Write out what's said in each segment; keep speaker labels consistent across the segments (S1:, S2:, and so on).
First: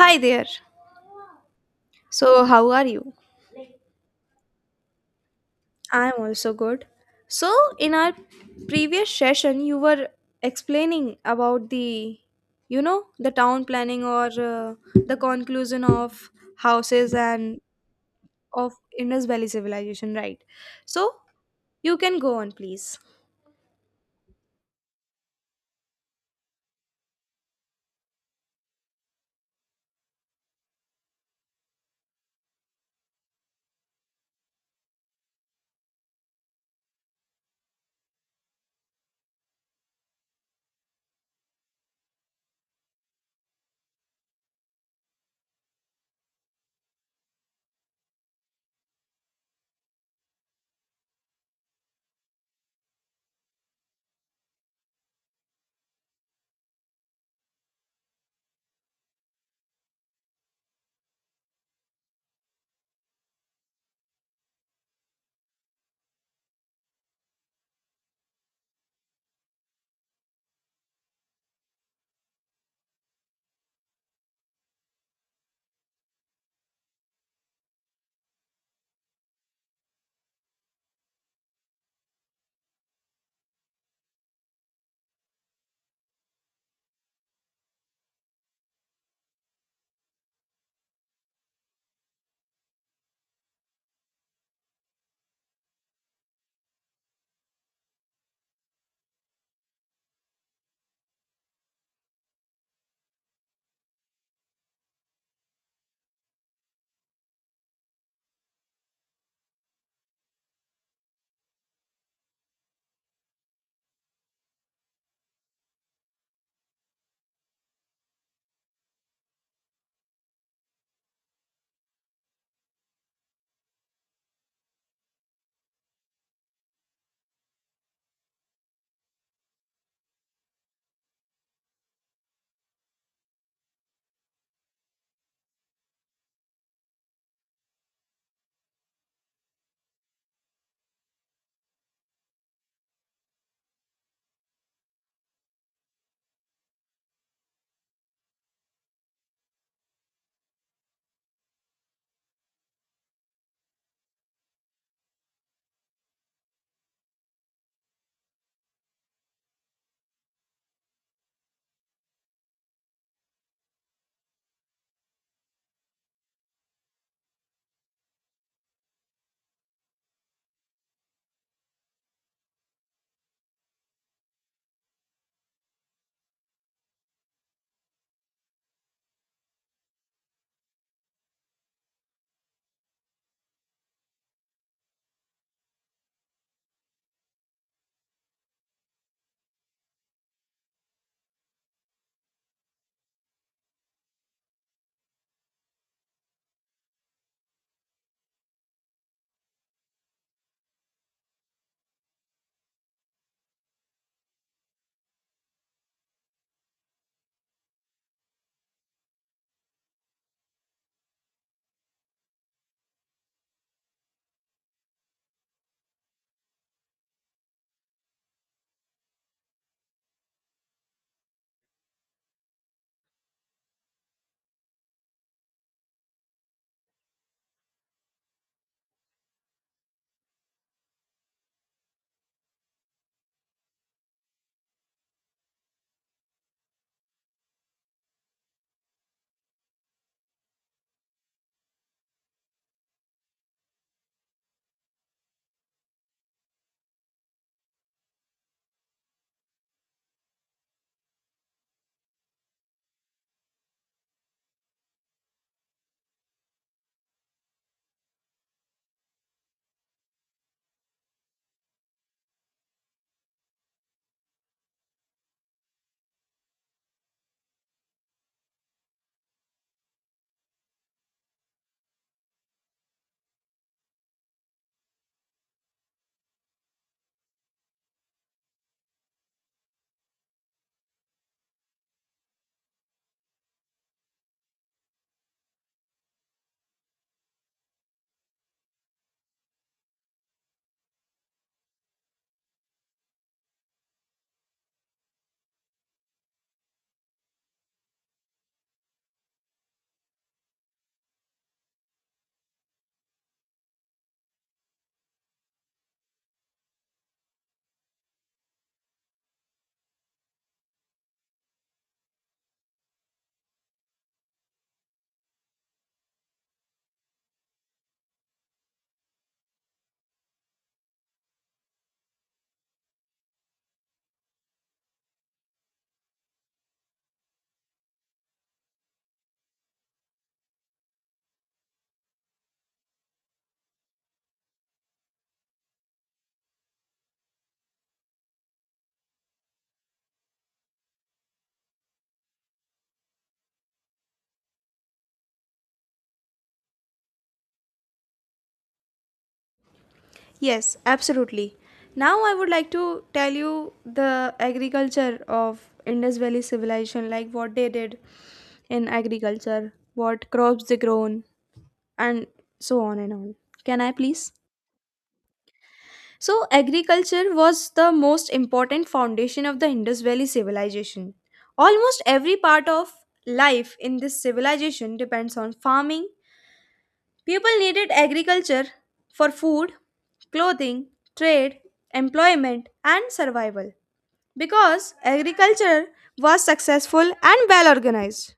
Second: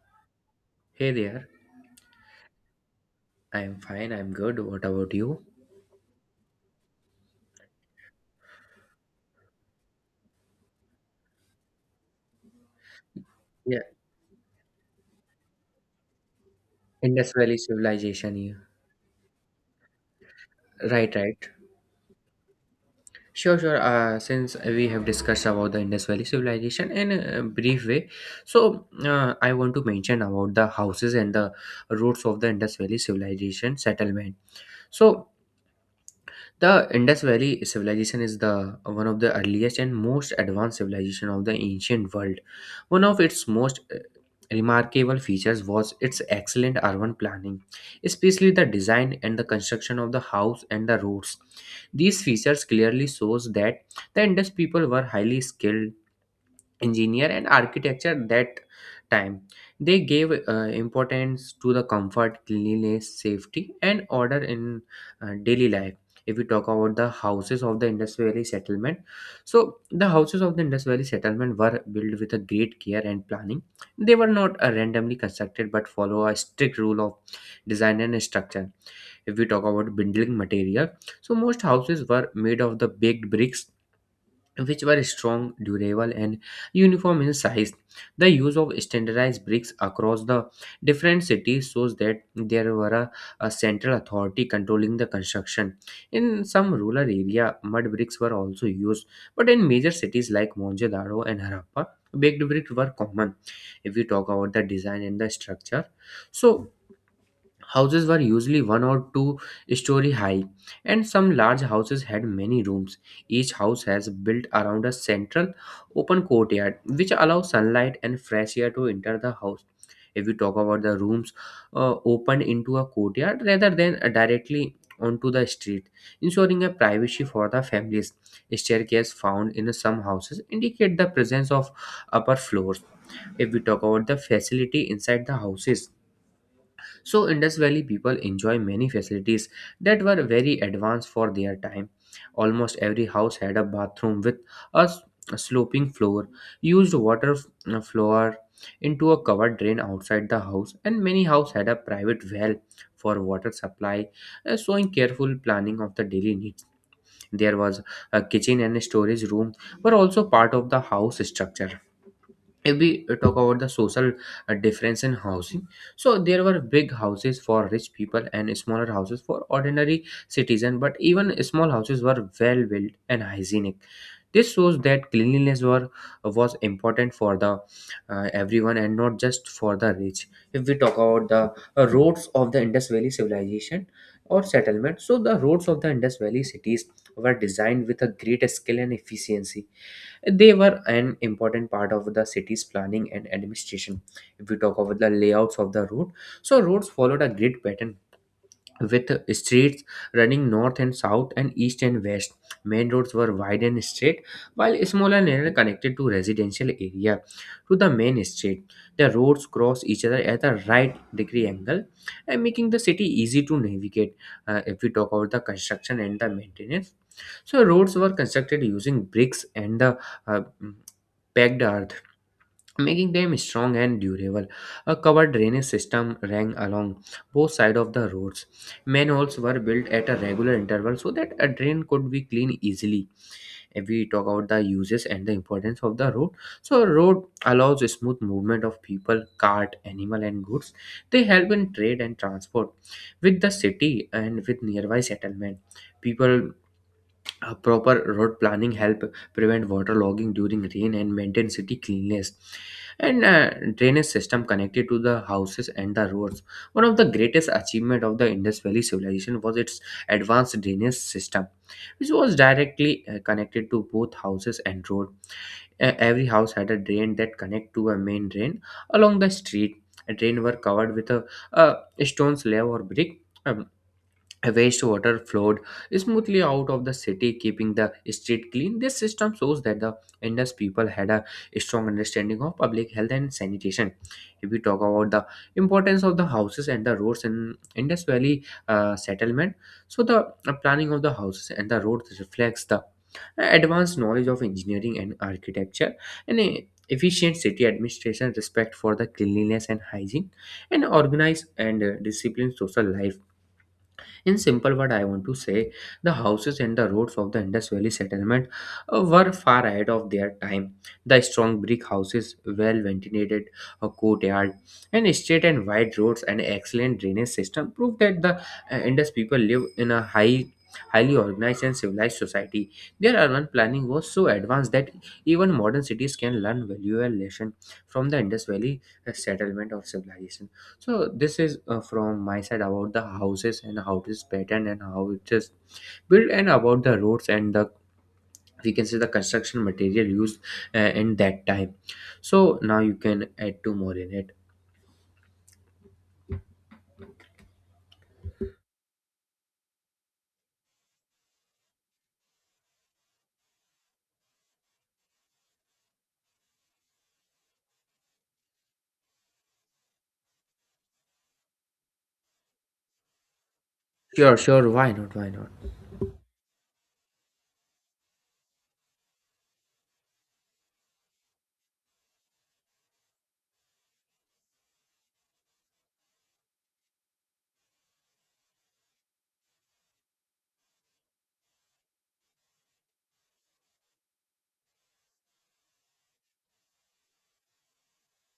S1: Hi there.
S2: Hey there.
S1: So, how are you?
S2: I'm fine. I'm good. What about you?
S1: I'm also good. So, in our previous session, you were explaining about the town
S2: Yeah.
S1: planning or the conclusion of houses
S2: Indus Valley
S1: and
S2: civilization. Yeah.
S1: of Indus Valley civilization, right?
S2: Right,
S1: So,
S2: right.
S1: you can go on, please.
S2: Sure, sure. Since we have discussed about the Indus Valley civilization in a brief way, so I want to mention about the houses and the roots of the Indus Valley civilization settlement. So the Indus Valley civilization is the one of the earliest and most advanced civilization of the ancient world. One of its most remarkable features was its excellent urban planning, especially the design and the construction of the house and the roads. These features clearly shows that the Indus people were highly skilled engineer and architecture that time. They gave importance to the comfort, cleanliness, safety and order in daily life. If we talk about the houses of the Indus Valley settlement, so the houses of the Indus Valley settlement were built with a great care and planning. They were not randomly constructed but follow a strict rule of design and structure. If we talk about building material, so most houses were made of the baked bricks, which were strong, durable, and uniform in size. The use of standardized bricks across the different cities shows that there were a central authority controlling the construction. In some rural area, mud bricks were also used, but in major cities like Mohenjo-daro and Harappa, baked bricks were common. If we talk about the design and the structure, so houses were usually one or two-story high, and some large houses had many rooms. Each house has built around a central open courtyard which allows sunlight and fresh air to enter the house. If we talk about the rooms opened into a courtyard rather than directly onto the street, ensuring a privacy for the families. Staircase found in some houses indicate the presence of upper floors. If we talk about the facility inside the houses, so Indus Valley people enjoy many facilities that were very advanced for their time. Almost every house had a bathroom with a s- a sloping floor, used water floor into a covered drain outside the house, and many houses had a private well for water supply, showing careful planning of the daily needs. There was a kitchen and storage room were also part of the house structure. If we talk about the social difference in housing, so there were big houses for rich people and smaller houses for ordinary citizens, but even small houses were well built and hygienic. This shows that cleanliness was important for the everyone and not just for the rich. If we talk about the roads of the Indus Valley civilization or settlement, so the roads of the Indus Valley cities were designed with a great skill and efficiency. They were an important part of the city's planning and administration. If we talk about the layouts of the road, so roads followed a grid pattern with streets running north and south and east and west. Main roads were wide and straight, while smaller narrow connected to residential area to the main street. The roads cross each other at a right degree angle and making the city easy to navigate. If we talk about the construction and the maintenance, so roads were constructed using bricks and the uh, packed earth, making them strong and durable. A covered drainage system ran along both sides of the roads. Manholes were built at a regular interval so that a drain could be cleaned easily. If we talk about the uses and the importance of the road, so a road allows a smooth movement of people, cart, animal, and goods. They help in trade and transport with the city and with nearby settlement. People proper road planning help prevent water logging during rain and maintain city cleanliness, and drainage system connected to the houses and the roads. One of the greatest achievement of the Indus Valley civilization was its advanced drainage system, which was directly connected to both houses and road. Every house had a drain that connect to a main drain along the street. A drain were covered with a stone's slab or brick. um, Wastewater flowed smoothly out of the city, keeping the street clean. This system shows that the Indus people had a strong understanding of public health and sanitation. If we talk about the importance of the houses and the roads in Indus Valley settlement, so the planning of the houses and the roads reflects the advanced knowledge of engineering and architecture, and a efficient city administration, respect for the cleanliness and hygiene, and organized and disciplined social life. In simple word, I want to say the houses and the roads of the Indus Valley settlement were far ahead of their time. The strong brick houses, well ventilated courtyard, and straight and wide roads and excellent drainage system prove that the Indus people live in a highly organized and civilized society. Their urban planning was so advanced that even modern cities can learn valuable lesson from the Indus Valley settlement of civilization. So this is from my side about the houses and how it is patterned and how it is built, and about the roads, and the we can say the construction material used in that time. So now you can add two more in it.
S1: Yes, absolutely. Now I would like to tell you the agriculture of Indus Valley civilization, like what they did in agriculture, what crops they grown, and so on and on. Can I please?
S2: Sure, sure. Why not? Why not?
S1: So, agriculture was the most important foundation of the Indus Valley civilization. Almost every part of life in this civilization depends on farming. People needed agriculture for food, clothing, trade, employment, and survival because agriculture was successful and well organized.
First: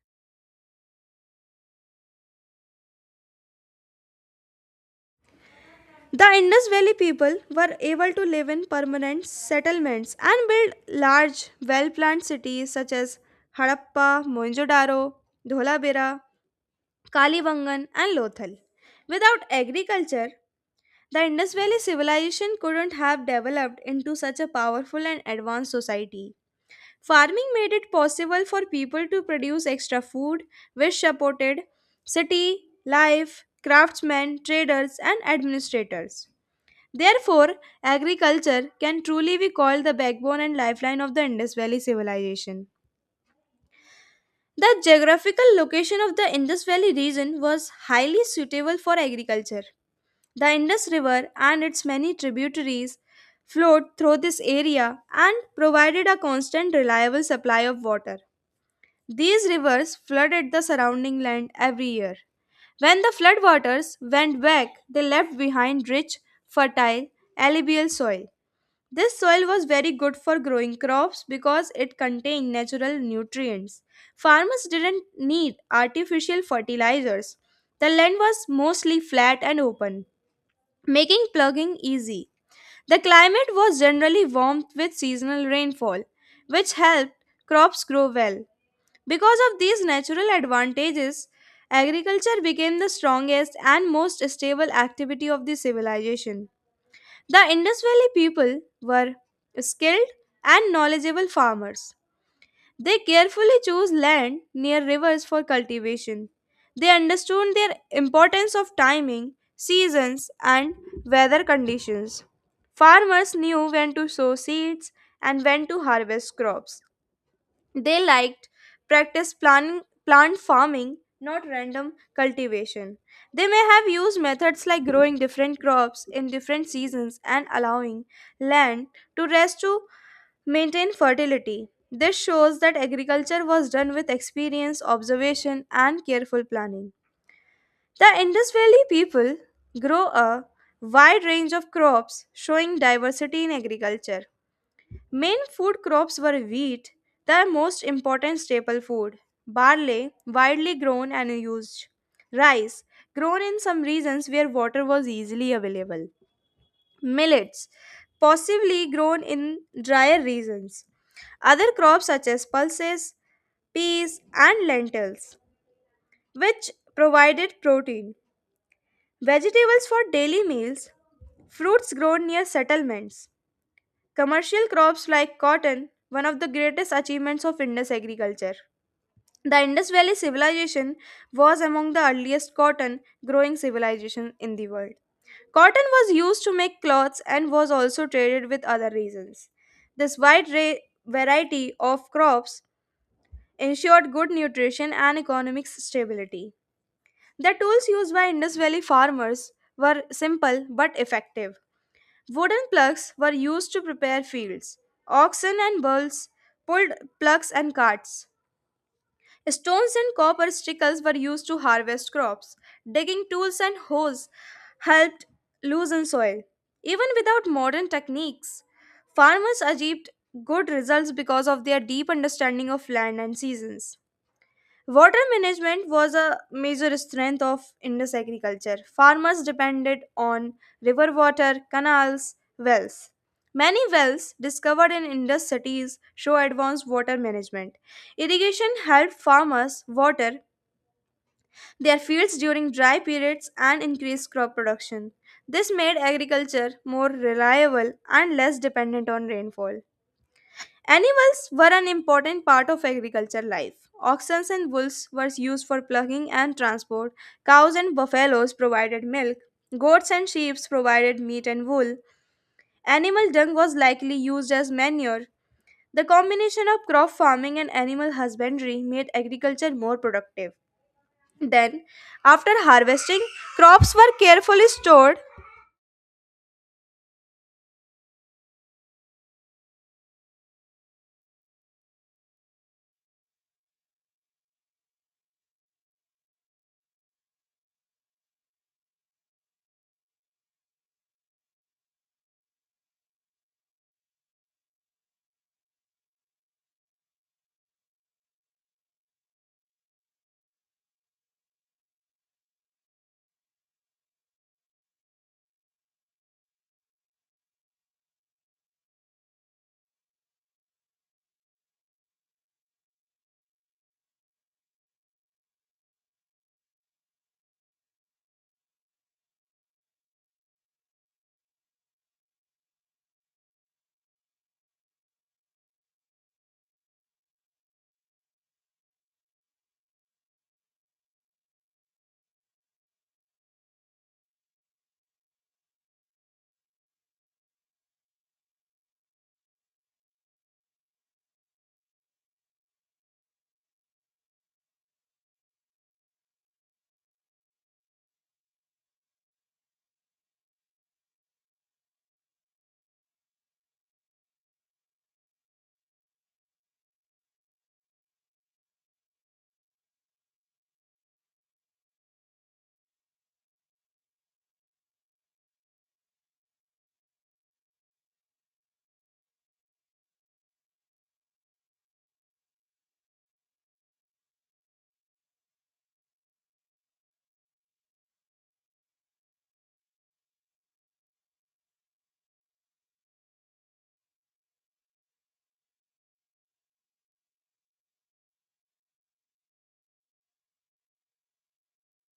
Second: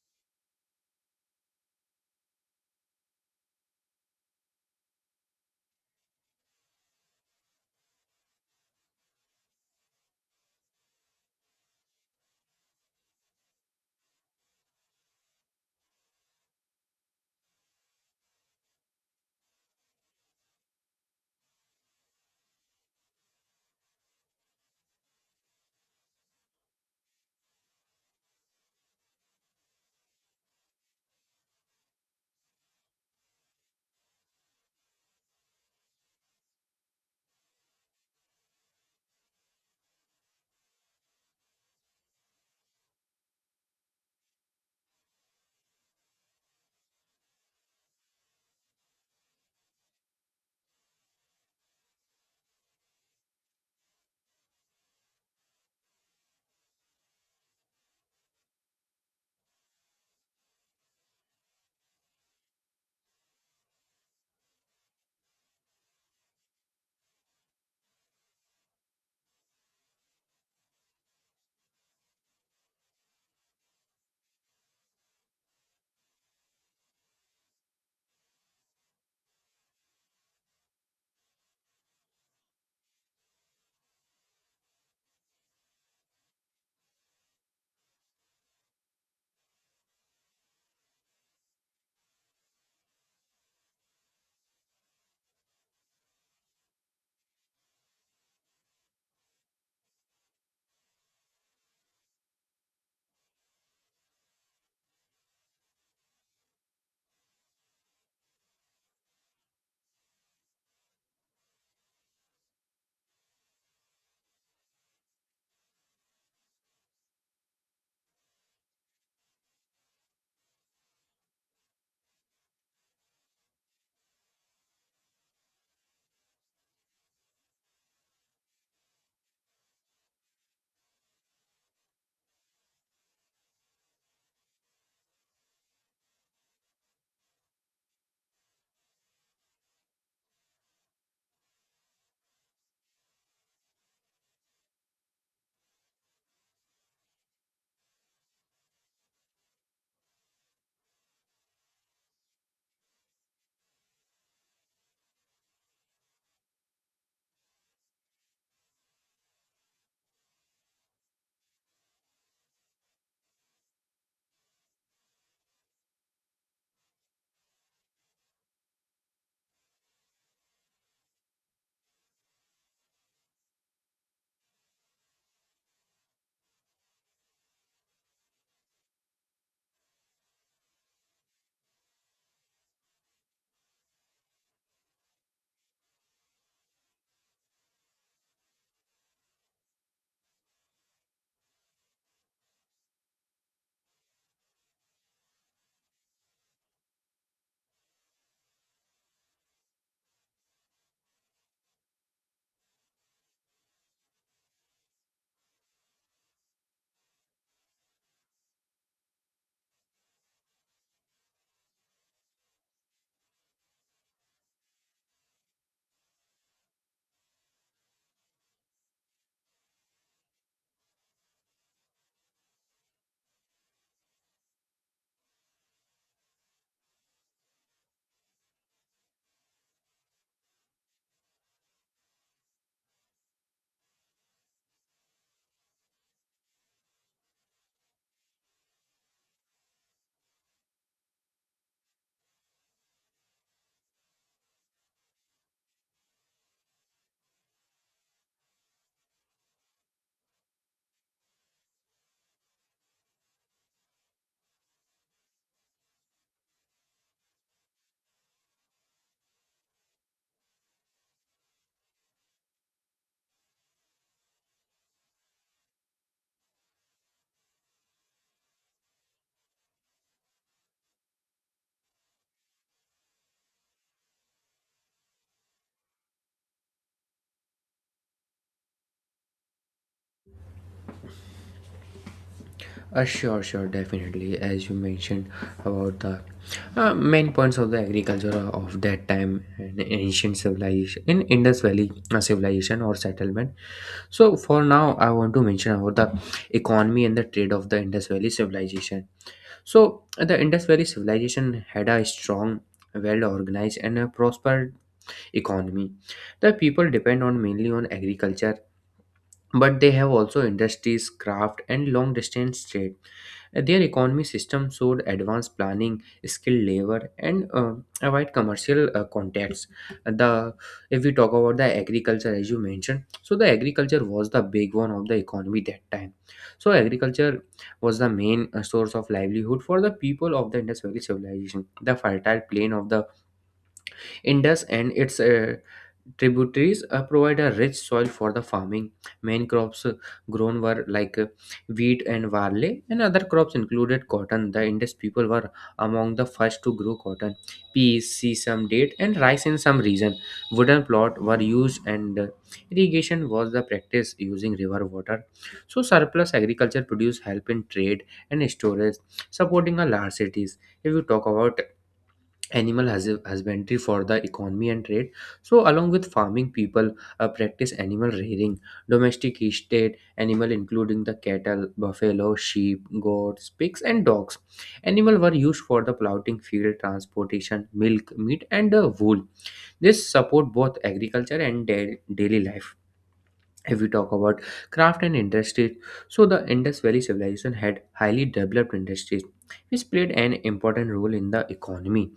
S1: The Indus Valley people were able to live in permanent settlements and build large, well planned cities such as Harappa, Mohenjo-daro, Dholabira, Kalibangan, and Lothal. Without agriculture, the Indus Valley civilization couldn't have developed into such a powerful and advanced society. Farming made it possible for people to produce extra food, which supported city life, craftsmen, traders, and administrators. Therefore, agriculture can truly be called the backbone and lifeline of the Indus Valley civilization. The geographical location of the Indus Valley region was highly suitable for agriculture. The Indus River and its many tributaries flowed through this area and provided a constant, reliable supply of water. These rivers flooded the surrounding land every year. When the floodwaters went back, they left behind rich, fertile, alluvial soil. This soil was very good for growing crops because it contained natural nutrients. Farmers didn't need artificial fertilizers. The land was mostly flat and open, making plugging easy. The climate was generally warm with seasonal rainfall, which helped crops grow well. Because of these natural advantages, agriculture became the strongest and most stable activity of the civilization. The Indus Valley people were skilled and knowledgeable farmers. They carefully chose land near rivers for cultivation. They understood their importance of timing, seasons, and weather conditions. Farmers knew when to sow seeds and when to harvest crops. They liked plant farming, not random cultivation. They may have used methods like growing different crops in different seasons and allowing land to rest to maintain fertility. This shows that agriculture was done with experience, observation, and careful planning. The Indus Valley people grow a wide range of crops, showing diversity in agriculture. Main food crops were wheat, the most important staple food, barley, widely grown and used, rice, grown in some regions where water was easily available, millets, possibly grown in drier regions. Other crops such as pulses, peas, and lentils, which provided protein. Vegetables for daily meals, fruits grown near settlements. Commercial crops like cotton, one of the greatest achievements of Indus agriculture. The Indus Valley civilization was among the earliest cotton growing civilizations in the world. Cotton was used to make cloths and was also traded with other regions. This variety of crops ensured good nutrition and economic stability. The tools used by Indus Valley farmers were simple but effective. Wooden plugs were used to prepare fields. Oxen and bulls pulled plugs and carts. Stones and copper sickles were used to harvest crops. Digging tools and hoes helped loosen soil. Even without modern techniques, farmers achieved good results because of their deep understanding of land and seasons. Water management was a major strength of Indus agriculture. Farmers depended on river water, canals, wells. Many wells discovered in Indus cities show advanced water management. Irrigation helped farmers water their fields during dry periods and increased crop production. This made agriculture more reliable and less dependent on rainfall. Animals were an important part of agriculture life. Oxen and bulls were used for plucking and transport. Cows and buffaloes provided milk. Goats and sheep provided meat and wool. Animal dung was likely used as manure. The combination of crop farming and animal husbandry made agriculture more productive. Then, after harvesting, crops were carefully stored.
S2: Sure, sure. Definitely, as you mentioned about the main points of the agriculture of that time and ancient civilization in Indus Valley civilization or settlement. So for now, I want to mention about the economy and the trade of the Indus Valley civilization. So the Indus Valley civilization had a strong, well organized, and a prospered economy. The people depend on mainly on agriculture, but they have also industries, craft, and long distance trade. Their economy system showed advanced planning, skilled labor, and a wide commercial contacts. The if we talk about the agriculture, as you mentioned, so the agriculture was the big one of the economy that time. So agriculture was the main source of livelihood for the people of the Indus Valley civilization. The fertile plain of the Indus and its tributaries provide a rich soil for the farming. Main crops grown were like wheat and barley, and other crops included cotton. The Indus people were among the first to grow cotton, peas, sesame, date, and rice in some region. Wooden plots were used, and irrigation was the practice using river water. So, surplus agriculture produced help in trade and storage, supporting a large cities. If you talk about animal has husbandry for the economy and trade, so along with farming people practice animal rearing, domesticated animal including the cattle, buffalo, sheep, goats, pigs, and dogs. Animal were used for the plowing field, transportation, milk, meat, and wool. This support both agriculture and daily life. If we talk about craft and industry, so the Indus Valley civilization had highly developed industries which played an important role in the economy.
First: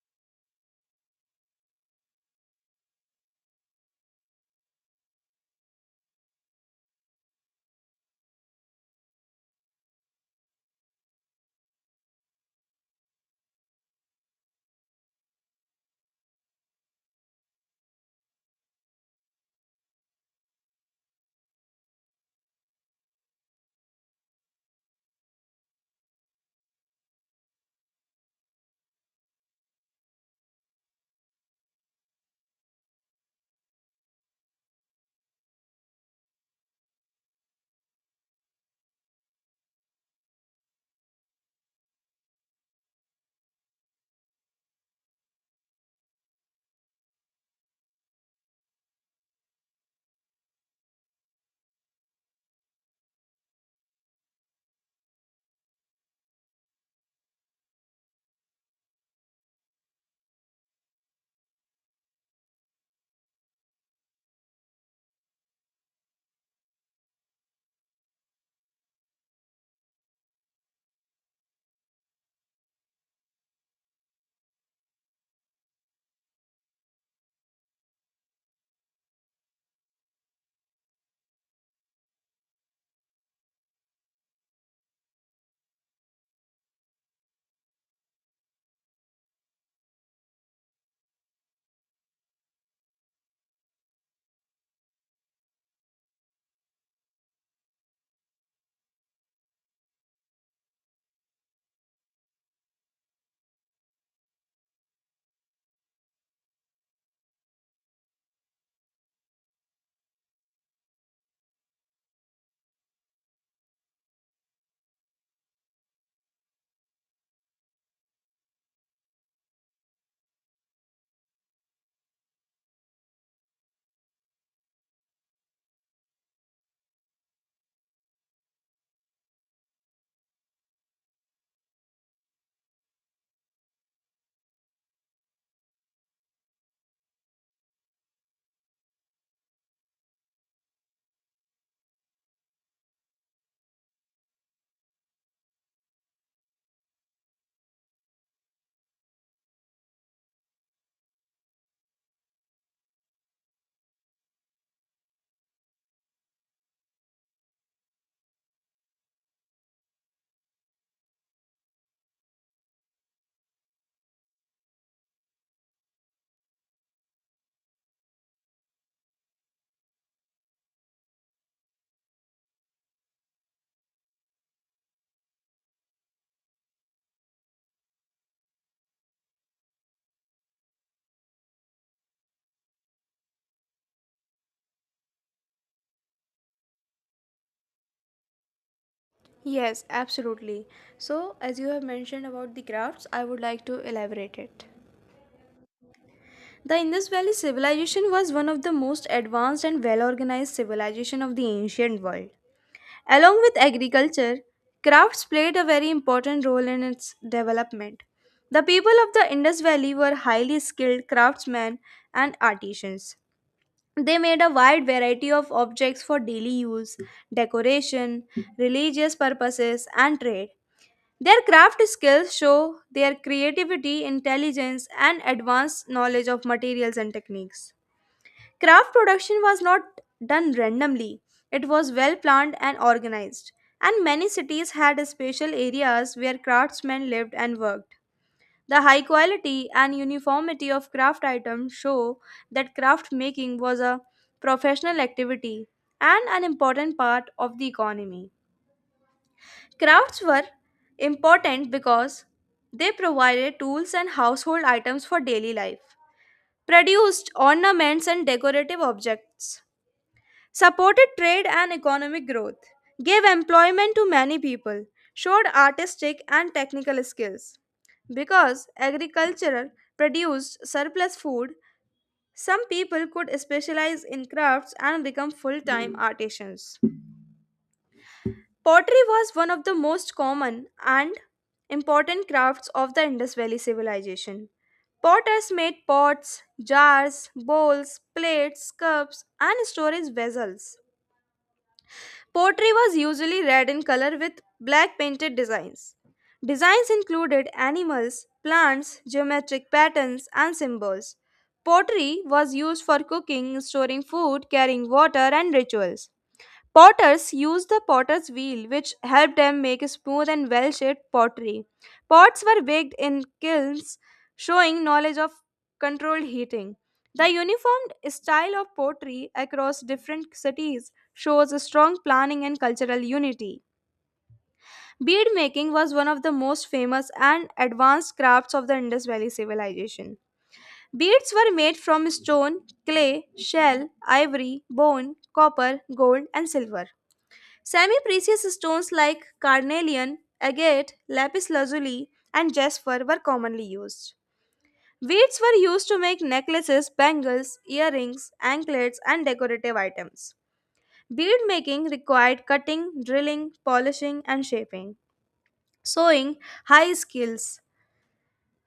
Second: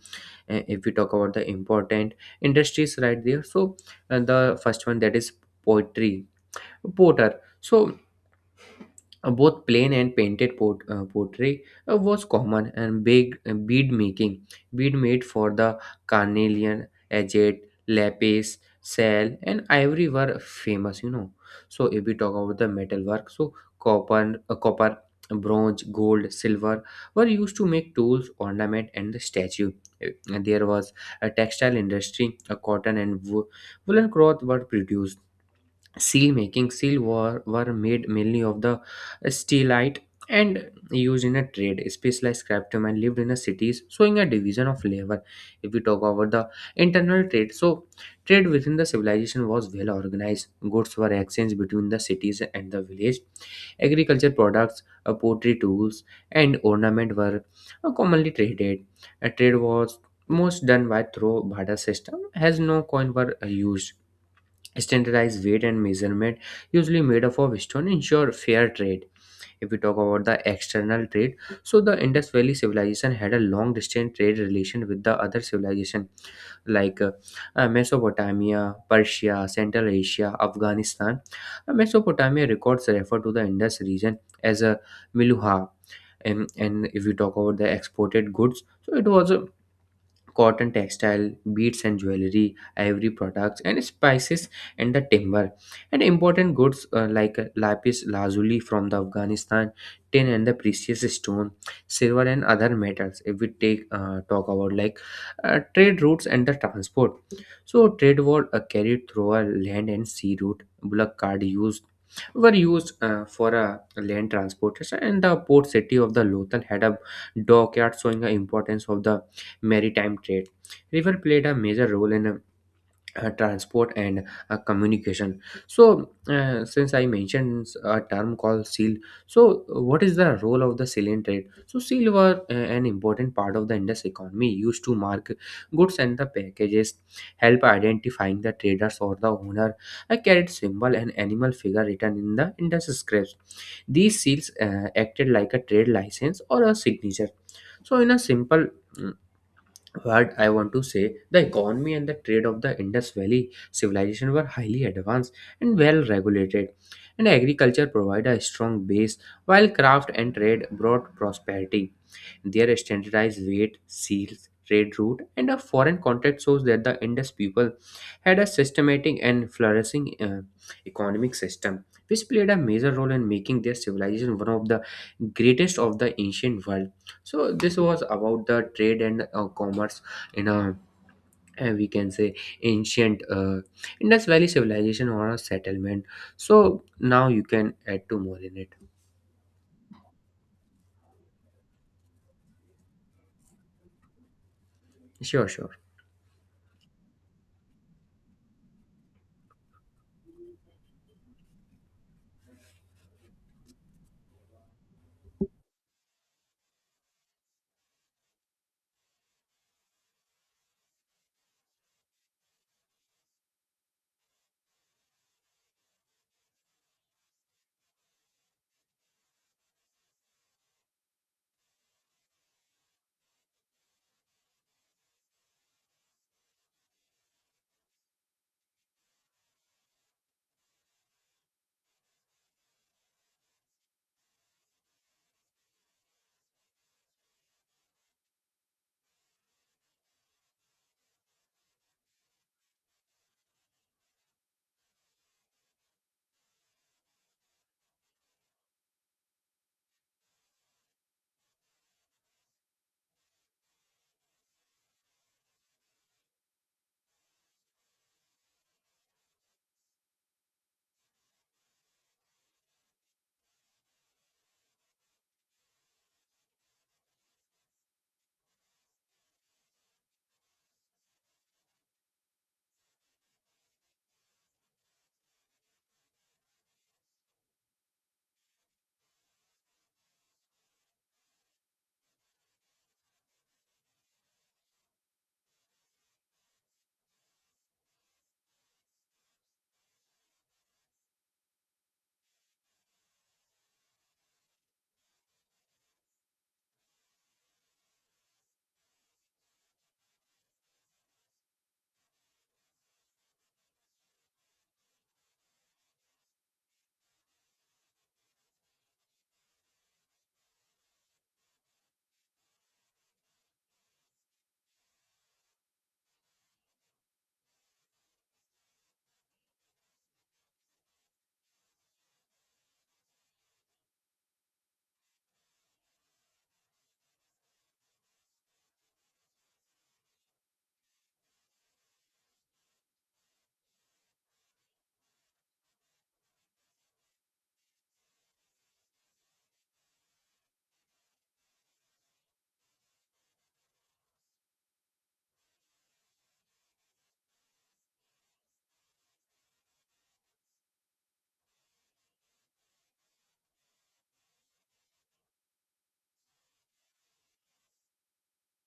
S2: If we talk about the important industries right there, so the first one that is poetry, potter, so both plain and painted pottery was common, and big bead making, bead made for the carnelian, agate, lapis, shell and ivory were famous. So if we talk about the metalwork, so copper, bronze, gold, silver were used to make tools, ornament, and the statue. And there was a textile industry, a cotton and woolen cloth were produced. Seal making, seal were made mainly of the steelite and used in a trade. Specialized craftsmen lived in the cities, showing a division of labor. If we talk about the internal trade, so trade within the civilization was well organized. Goods were exchanged between the cities and the village. Agriculture products, pottery, tools, and ornament were commonly traded. A trade was most done by through barter system, as no coin were used. Standardized weight and measurement, usually made up of stone, ensure fair trade. If we talk about the external trade, so the Indus Valley civilization had a long distance trade relation with the other civilization, like Mesopotamia, Persia, Central Asia, Afghanistan. Mesopotamia records refer to the Indus region as a miluha. And if we talk about the exported goods, so it was a cotton textile, beads and jewelry, ivory products and spices and the timber, and important goods like lapis lazuli from the Afghanistan, tin and the precious stone, silver and other metals. If we take talk about like trade routes and the transport, so trade war carried through a land and sea route. Bullock cart used were used for a land transportation, and the port city of the Lothal had a dockyard showing the importance of the maritime trade. River played a major role in transport and communication. So, since I mentioned a term called seal, what is the role of the sealing trade? So, seal were an important part of the Indus economy, used to mark goods and the packages, help identifying the traders or the owner. A carried symbol and animal figure written in the Indus scripts. These seals acted like a trade license or a signature. So, in a simple mm, what I want to say, the economy and the trade of the Indus Valley civilization were highly advanced and well regulated, and agriculture provided a strong base, while craft and trade brought prosperity. Their standardized weight, seals, trade route, and a foreign contact shows that the Indus people had a systematic and flourishing economic system, which played a major role in making their civilization one of the greatest of the ancient world. So this was about the trade and commerce in a we can say ancient Indus Valley civilization or a settlement. So now you can add to more in it.
S1: Yes, absolutely. So, as you have mentioned about the crafts, I would like to elaborate it.
S2: Sure, sure.
S1: The Indus Valley civilization was one of the most advanced and well-organized civilization of the ancient world. Along with agriculture, crafts played a very important role in its development. The people of the Indus Valley were highly skilled craftsmen and artisans. They made a wide variety of objects for daily use, decoration, religious purposes, and trade. Their craft skills show their creativity, intelligence, and advanced knowledge of materials and techniques. Craft production was not done randomly, it was well planned and organized, and many cities had special areas where craftsmen lived and worked. The high quality and uniformity of craft items show that craft making was a professional activity and an important part of the economy. Crafts were important because they provided tools and household items for daily life, produced ornaments and decorative objects, supported trade and economic growth, gave employment to many people, showed artistic and technical skills. Because agriculture produced surplus food, some people could specialize in crafts and become full time artisans. Pottery was one of the most common and important crafts of the Indus Valley civilization. Potters made pots, jars, bowls, plates, cups, and storage vessels. Pottery was usually red in color with black painted designs. Designs included animals, plants, geometric patterns, and symbols. Pottery was used for cooking, storing food, carrying water, and rituals. Potters used the potter's wheel, which helped them make smooth and well shaped pottery. Pots were baked in kilns, showing knowledge of controlled heating. The uniformed style of pottery across different cities shows a strong planning and cultural unity. Bead making was one of the most famous and advanced crafts of the Indus Valley civilization. Beads were made from stone, clay, shell, ivory, bone, copper, gold, and silver. Semi precious stones like carnelian, agate, lapis lazuli, and jasper were commonly used. Beads were used to make necklaces, bangles, earrings, anklets, and decorative items. Bead making required cutting, drilling, polishing, and shaping, sewing high skills.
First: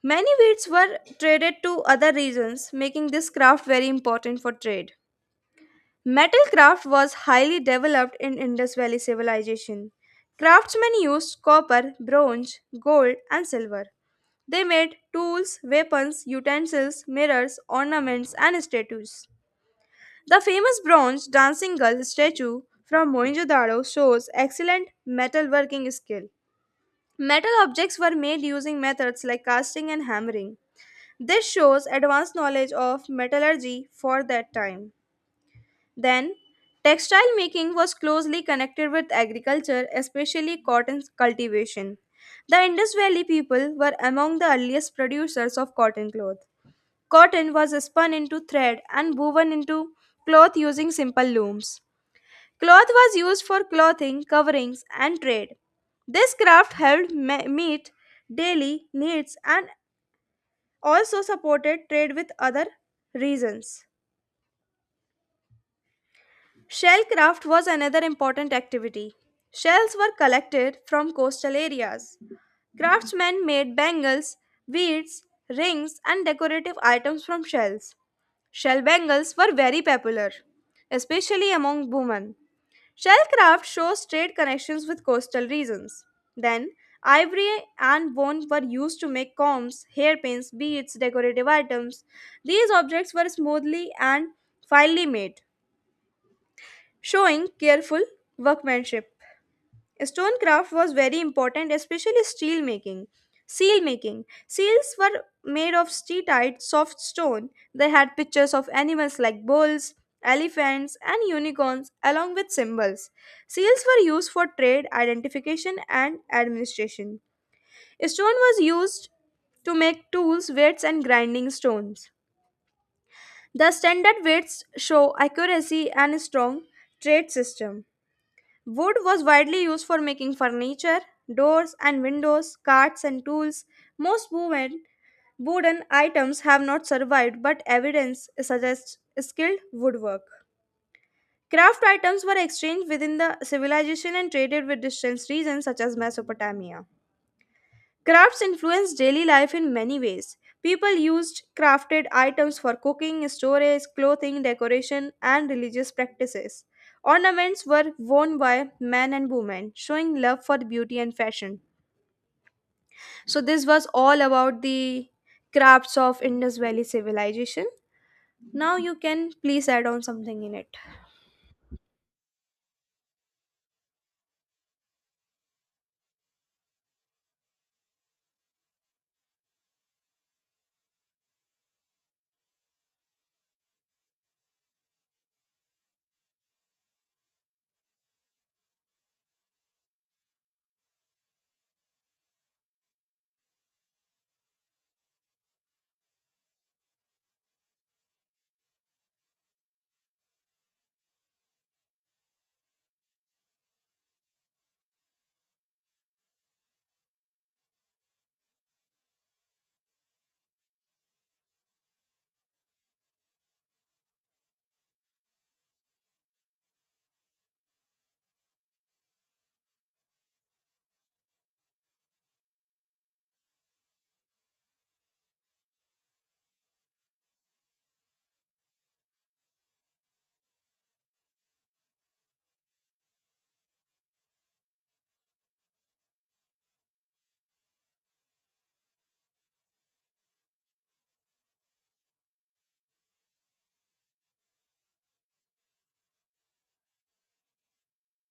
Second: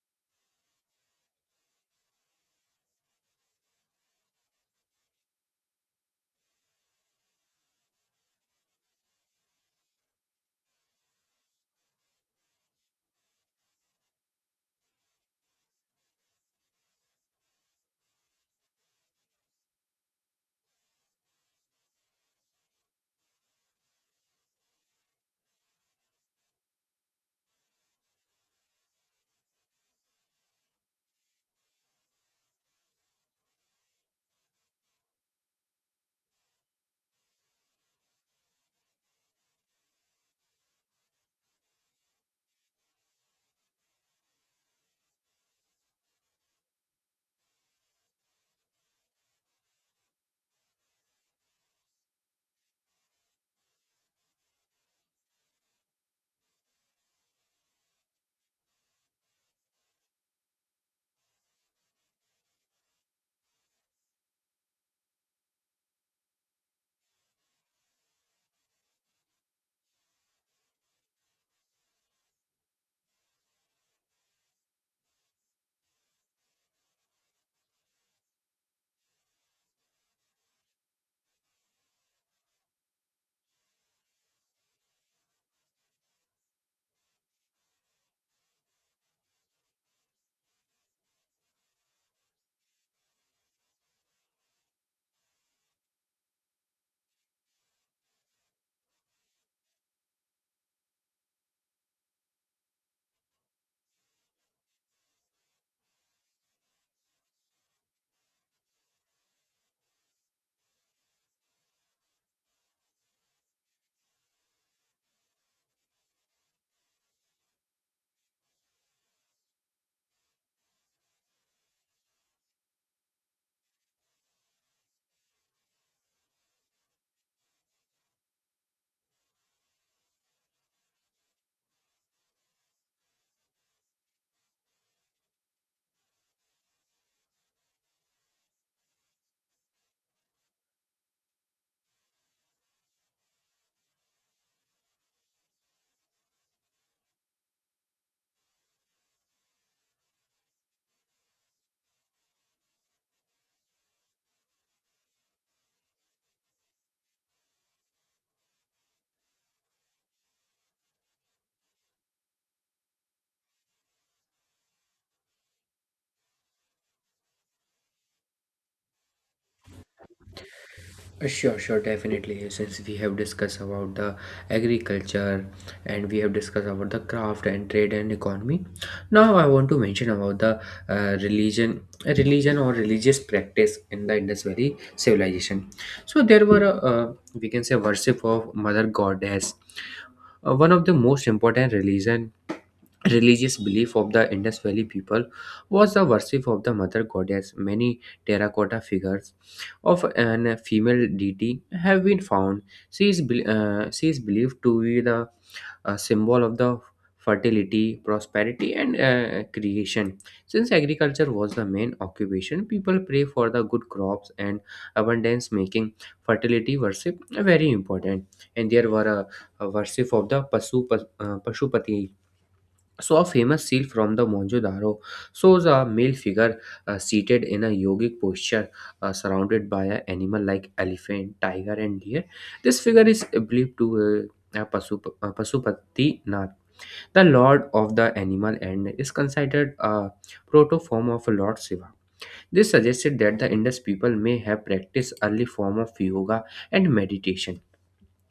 S1: Many beads were traded to other regions, making this craft very important for trade. Metal craft was highly developed in Indus Valley civilization. Craftsmen used copper, bronze, gold, and silver. They made tools, weapons, utensils, mirrors, ornaments, and statues. The famous bronze dancing girl statue from Mohenjo-daro shows excellent metalworking skill. Metal objects were made using methods like casting and hammering. This shows advanced knowledge of metallurgy for that time. Then, textile making was closely connected with agriculture, especially cotton cultivation. The Indus Valley people were among the earliest producers of cotton cloth. Cotton was spun into thread and woven into cloth using simple looms. Cloth was used for clothing, coverings, and trade. This craft meet daily needs and also supported trade with other regions. Shellcraft was another important activity. Shells were collected from coastal areas. Craftsmen made bangles, beads, rings, and decorative items from shells. Shell bangles were very popular, especially among women. Shellcraft shows trade connections with coastal regions. Then, ivory and bone were used to make combs, hairpins, beads, decorative items. These objects were smoothly and finely made, showing careful workmanship. Stonecraft was very important, especially steel making. Seal making. Seals were made of steatite, soft stone. They had pictures of animals like bulls, elephants, and unicorns, along with symbols. Seals were used for trade, identification, and administration. Stone was used to make tools, weights, and grinding stones. The standard weights show accuracy and strong trade system. Wood was widely used for making furniture, doors and windows, carts and tools. Most woven, wooden items have not survived, but evidence suggests skilled woodwork. Craft items were exchanged within the civilization and traded with distant regions such as Mesopotamia. Crafts influenced daily life in many ways. People used crafted items for cooking, storage, clothing, decoration, and religious practices. Ornaments were worn by men and women, showing love for beauty and fashion. So, this was all about the crafts of Indus Valley civilization. Now, you can please add on something in it.
S2: Sure, sure, definitely. Since we have discussed about the agriculture and we have discussed about the craft and trade and economy, now I want to mention about the religion, religion or religious practice in the Indus Valley civilization. So there were we can say worship of Mother Goddess, one of the most important religion religious belief of the Indus Valley people was the worship of the mother goddess. Many terracotta figures of an female deity have been found. She is believed to be the symbol of the fertility, prosperity, and creation. Since agriculture was the main occupation, people pray for the good crops and abundance, making fertility worship very important. And there were a worship of the Pashupati, so a famous seal from the Mohenjo-daro shows a male figure seated in a yogic posture, surrounded by an animal like elephant, tiger, and deer. This figure is believed to Pasupati Nath, the lord of the animal, and is considered a proto form of Lord Shiva. This suggested that the Indus people may have practiced early form of yoga and meditation,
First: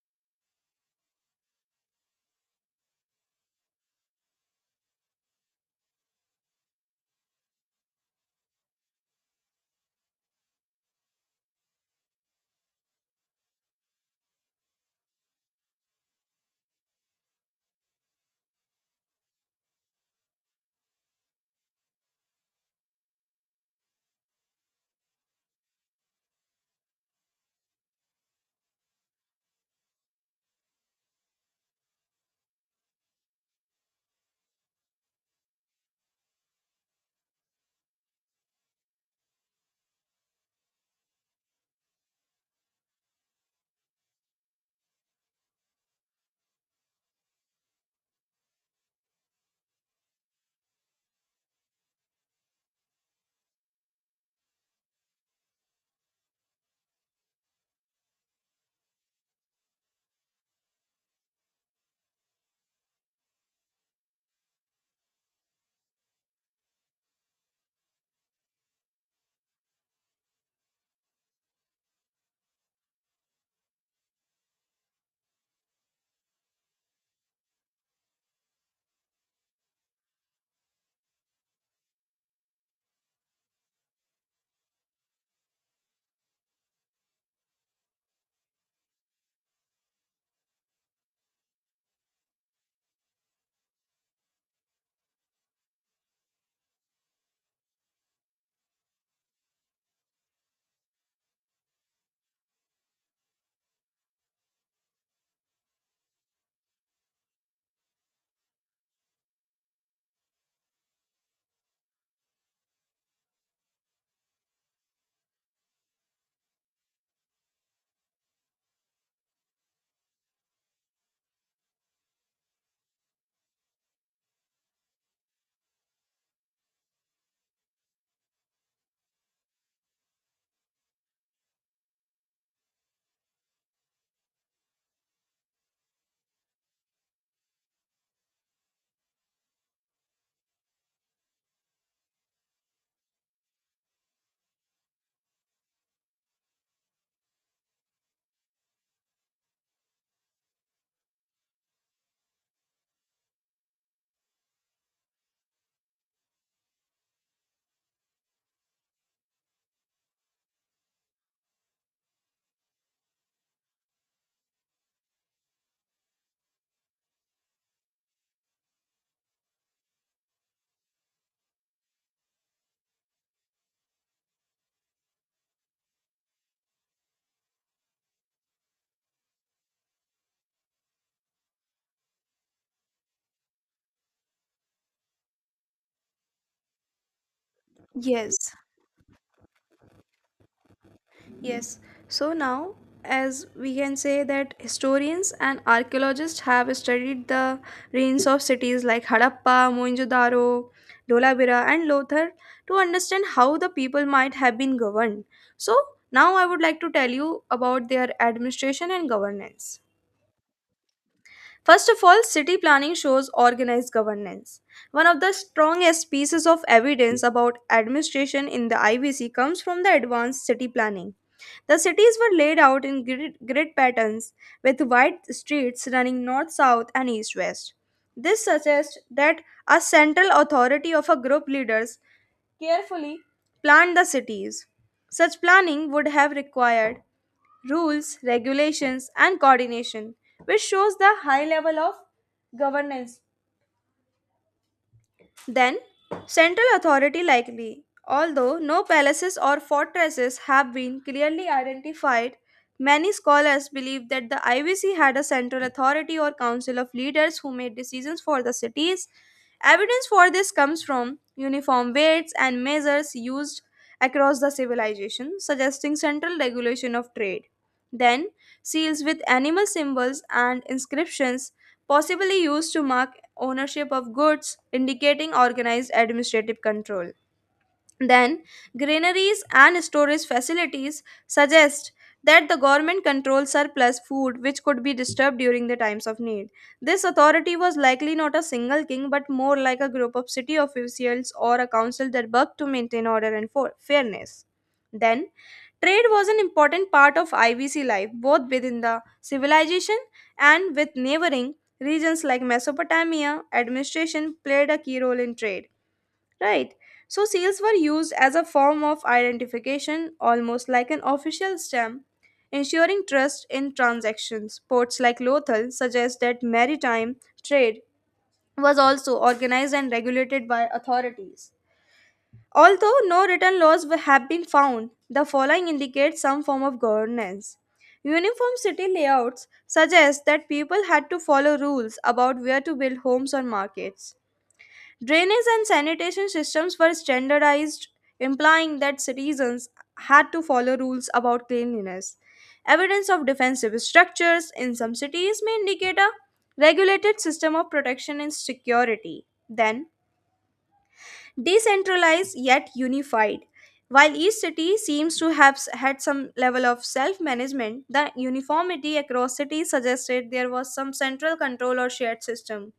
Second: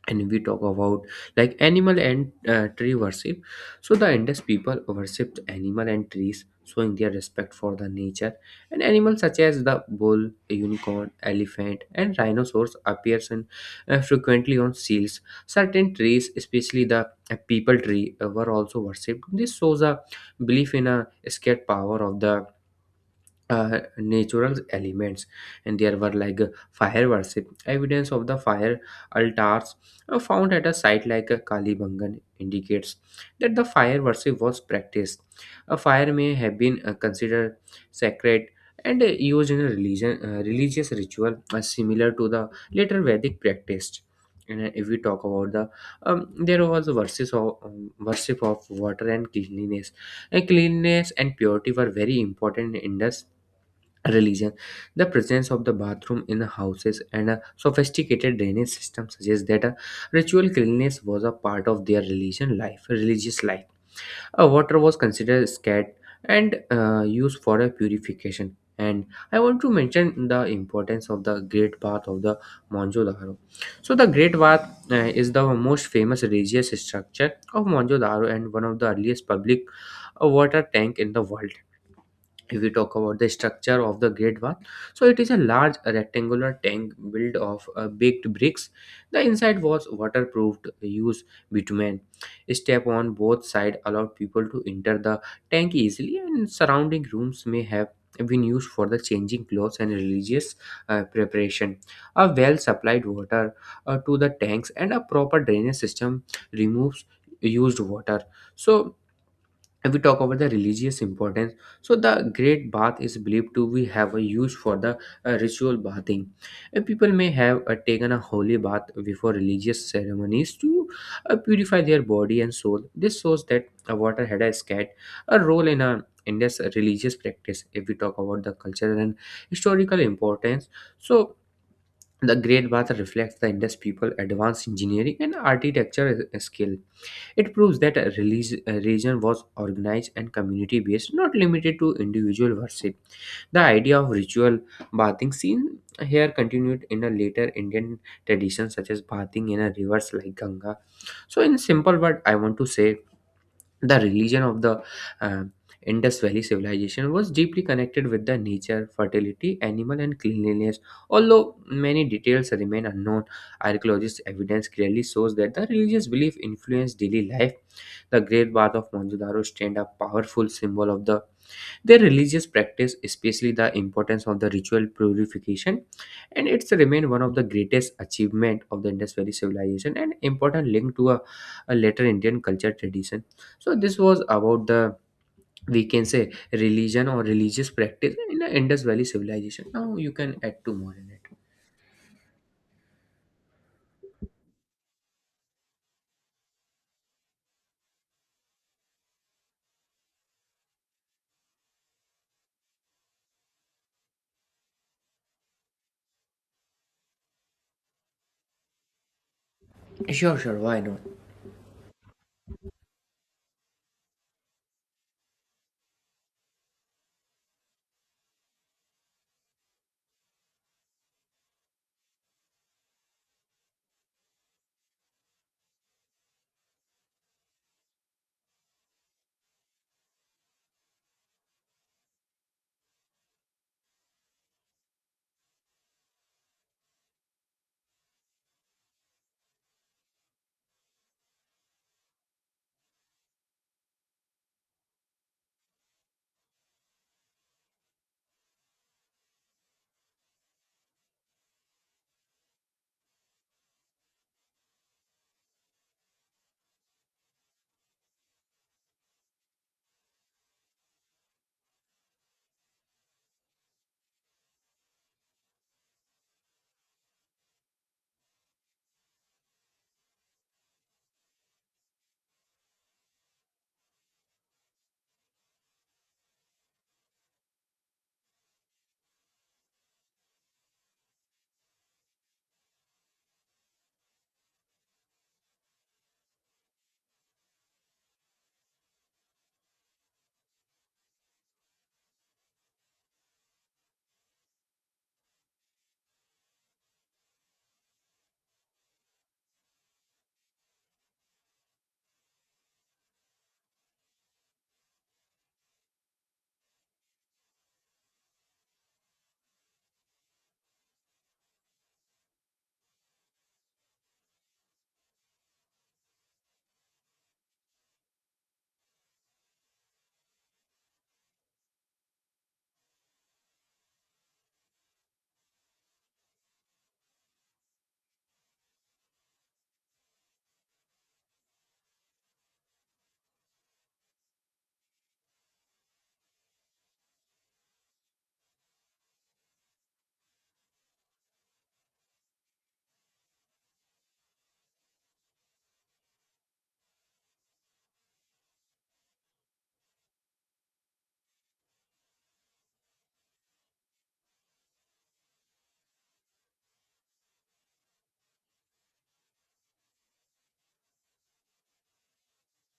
S2: and we talk about like animal and tree worship. So the Indus people worshipped animal and trees showing their respect for the nature, and animals such as the bull, unicorn, elephant, and rhinoceros appears frequently on seals. Certain trees, especially the people tree, were also worshipped. This shows a belief in a scared power of the natural elements. And there were like fire worship. Evidence of the fire altars found at a site like Kalibangan indicates that the fire worship was practiced. A fire may have been considered sacred and used in a religion religious ritual similar to the later Vedic practice. And if we talk about the there was verses of worship of water and cleanliness and purity were very important in Indus religion. The presence of the bathroom in houses and a sophisticated drainage system suggests that a ritual cleanliness was a part of their religious life. Water was considered sacred and used for a purification. And I want to mention the importance of the Great Bath of the Mohenjo-daro. So the Great Bath is the most famous religious structure of Mohenjo-daro and one of the earliest public water tank in the world. If we talk about the structure of the great bath, so it is a large rectangular tank built of baked bricks. The inside was waterproofed used bitumen. Step on both sides allowed people to enter the tank easily, and surrounding rooms may have been used for the changing clothes and religious preparation. A well supplied water to the tanks, and a proper drainage system removes used water. So if we talk about the religious importance, so the great bath is believed to be have a use for the ritual bathing. People may have taken a holy bath before religious ceremonies to purify their body and soul. This shows that water had a scat a role in a in this religious practice. If we talk about the cultural and historical importance, so the great bath reflects the Indus people advanced engineering and architecture skill. It proves that a religion was organized and community based, not limited to individual worship. The idea of ritual bathing seen here continued in a later Indian tradition such as bathing in a rivers like Ganga. So in simple word I want to say the religion of the uh, Indus Valley civilization was deeply connected with the nature, fertility, animal, and cleanliness. Although many details remain unknown, archaeologists' evidence clearly shows that the religious belief influenced daily life. The Great Bath of Mohenjo-daro stand a powerful symbol of the their religious practice, especially the importance of the ritual purification, and it's remained one of the greatest achievement of the Indus Valley civilization and important link to a later Indian culture tradition. So this was about the we can say religion or religious practice
S1: Yes.
S2: in the Indus Valley civilization. Now you can add two more in it.
S1: Yes. So now, as we can say that historians and archaeologists have studied the ruins of cities like Harappa, Mohenjo-daro, Dholabira, and Lothar to understand how the people might have been governed. So now I would like to tell you about their administration and governance.
S2: Sure, sure. Why not?
S1: First of all, city planning shows organized governance. One of the strongest pieces of evidence about administration in the IBC comes from the advanced city planning. The cities were laid out in grid patterns with wide streets running north, south, and east, west. This suggests that a central authority of a group leaders carefully planned the cities. Such planning would have required rules, regulations, and coordination, which shows the high level of governance. Then, central authority likely, although no palaces or fortresses have been clearly identified. Many scholars believe that the IVC had a central authority or council of leaders who made decisions for the cities. Evidence for this comes from uniform weights and measures used across the civilization, suggesting central regulation of trade. Then, seals with animal symbols and inscriptions, possibly used to mark ownership of goods, indicating organized administrative control. Then, granaries and storage facilities suggest that the government controls surplus food which could be disturbed during the times of need. This authority was likely not a single king but more like a group of city officials or a council that worked to maintain order and fairness. Then, trade was an important part of IVC life both within the civilization and with neighboring regions like Mesopotamia. Administration played a key role in trade. Right. So seals were used as a form of identification, almost like an official stamp, ensuring trust in transactions. Ports like Lothal suggest that maritime trade was also organized and regulated by authorities. Although no written have been found, the following indicates some form of governance. Uniform city layouts suggest that people had to follow rules about where to build homes or markets. Drainage and sanitation systems were standardized, implying that citizens had to follow rules about cleanliness. Evidence of defensive structures in some cities may indicate a regulated system of protection and security. Then, decentralized yet unified. While each city seems to had some level of self management, the uniformity across cities suggested there was some central control or shared system.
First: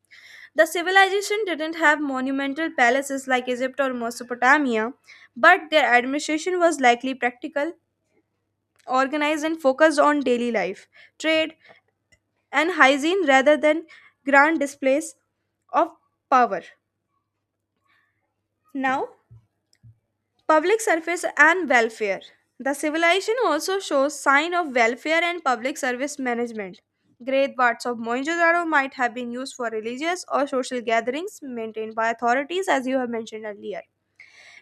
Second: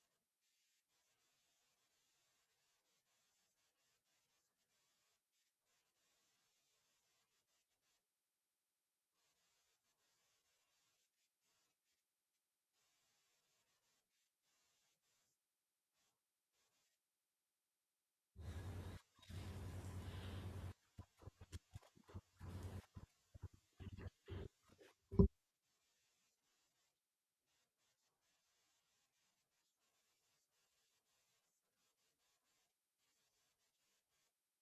S1: The civilization didn't have monumental palaces like Egypt or Mesopotamia, but their administration was likely practical, organized, and focused on daily life, trade, and hygiene rather than grand displays of power. Now, public service and welfare. The civilization also shows sign of welfare and public service management. Great parts of Mohenjo-daro might have been used for religious or social gatherings maintained by authorities as you have mentioned earlier.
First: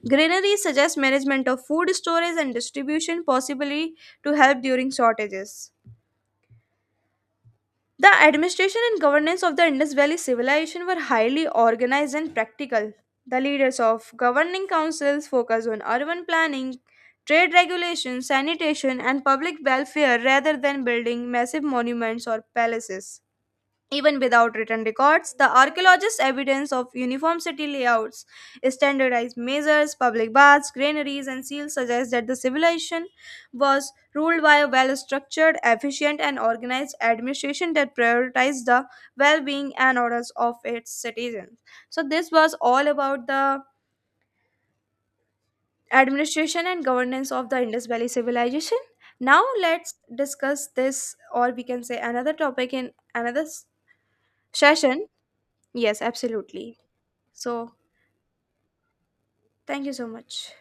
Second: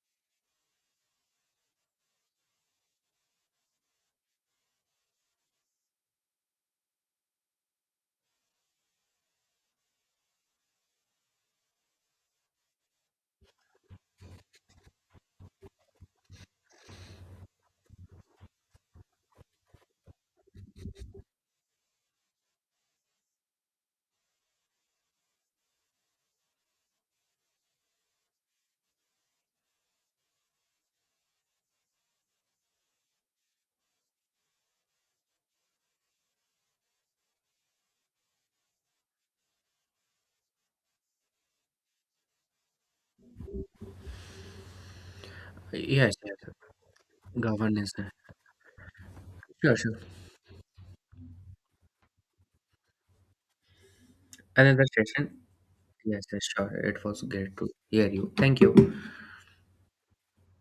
S1: Greenery suggests management of food storage and distribution, possibly to help during shortages. The administration and governance of the Indus Valley civilization were highly organized and practical. The leaders of governing councils focused on urban planning, trade regulation, sanitation, and public welfare rather than building massive monuments or palaces. Even without written records, the archaeologists' evidence of uniform city layouts, standardized measures, public baths, granaries, and seals suggests that the civilization was ruled by a well structured, efficient, and organized administration that prioritized the well being and orders of its citizens. So, this was all about the
S2: Yes, yes, sure.
S1: administration and governance of the Indus
S2: Governance.
S1: Valley civilization. Now,
S2: Sure,
S1: let's
S2: sure.
S1: discuss this, or we can say another topic in another
S2: Another
S1: session.
S2: session.
S1: Yes,
S2: Yes, yes, sure.
S1: absolutely.
S2: It was great to
S1: So,
S2: hear you. Thank you.
S1: thank you so much.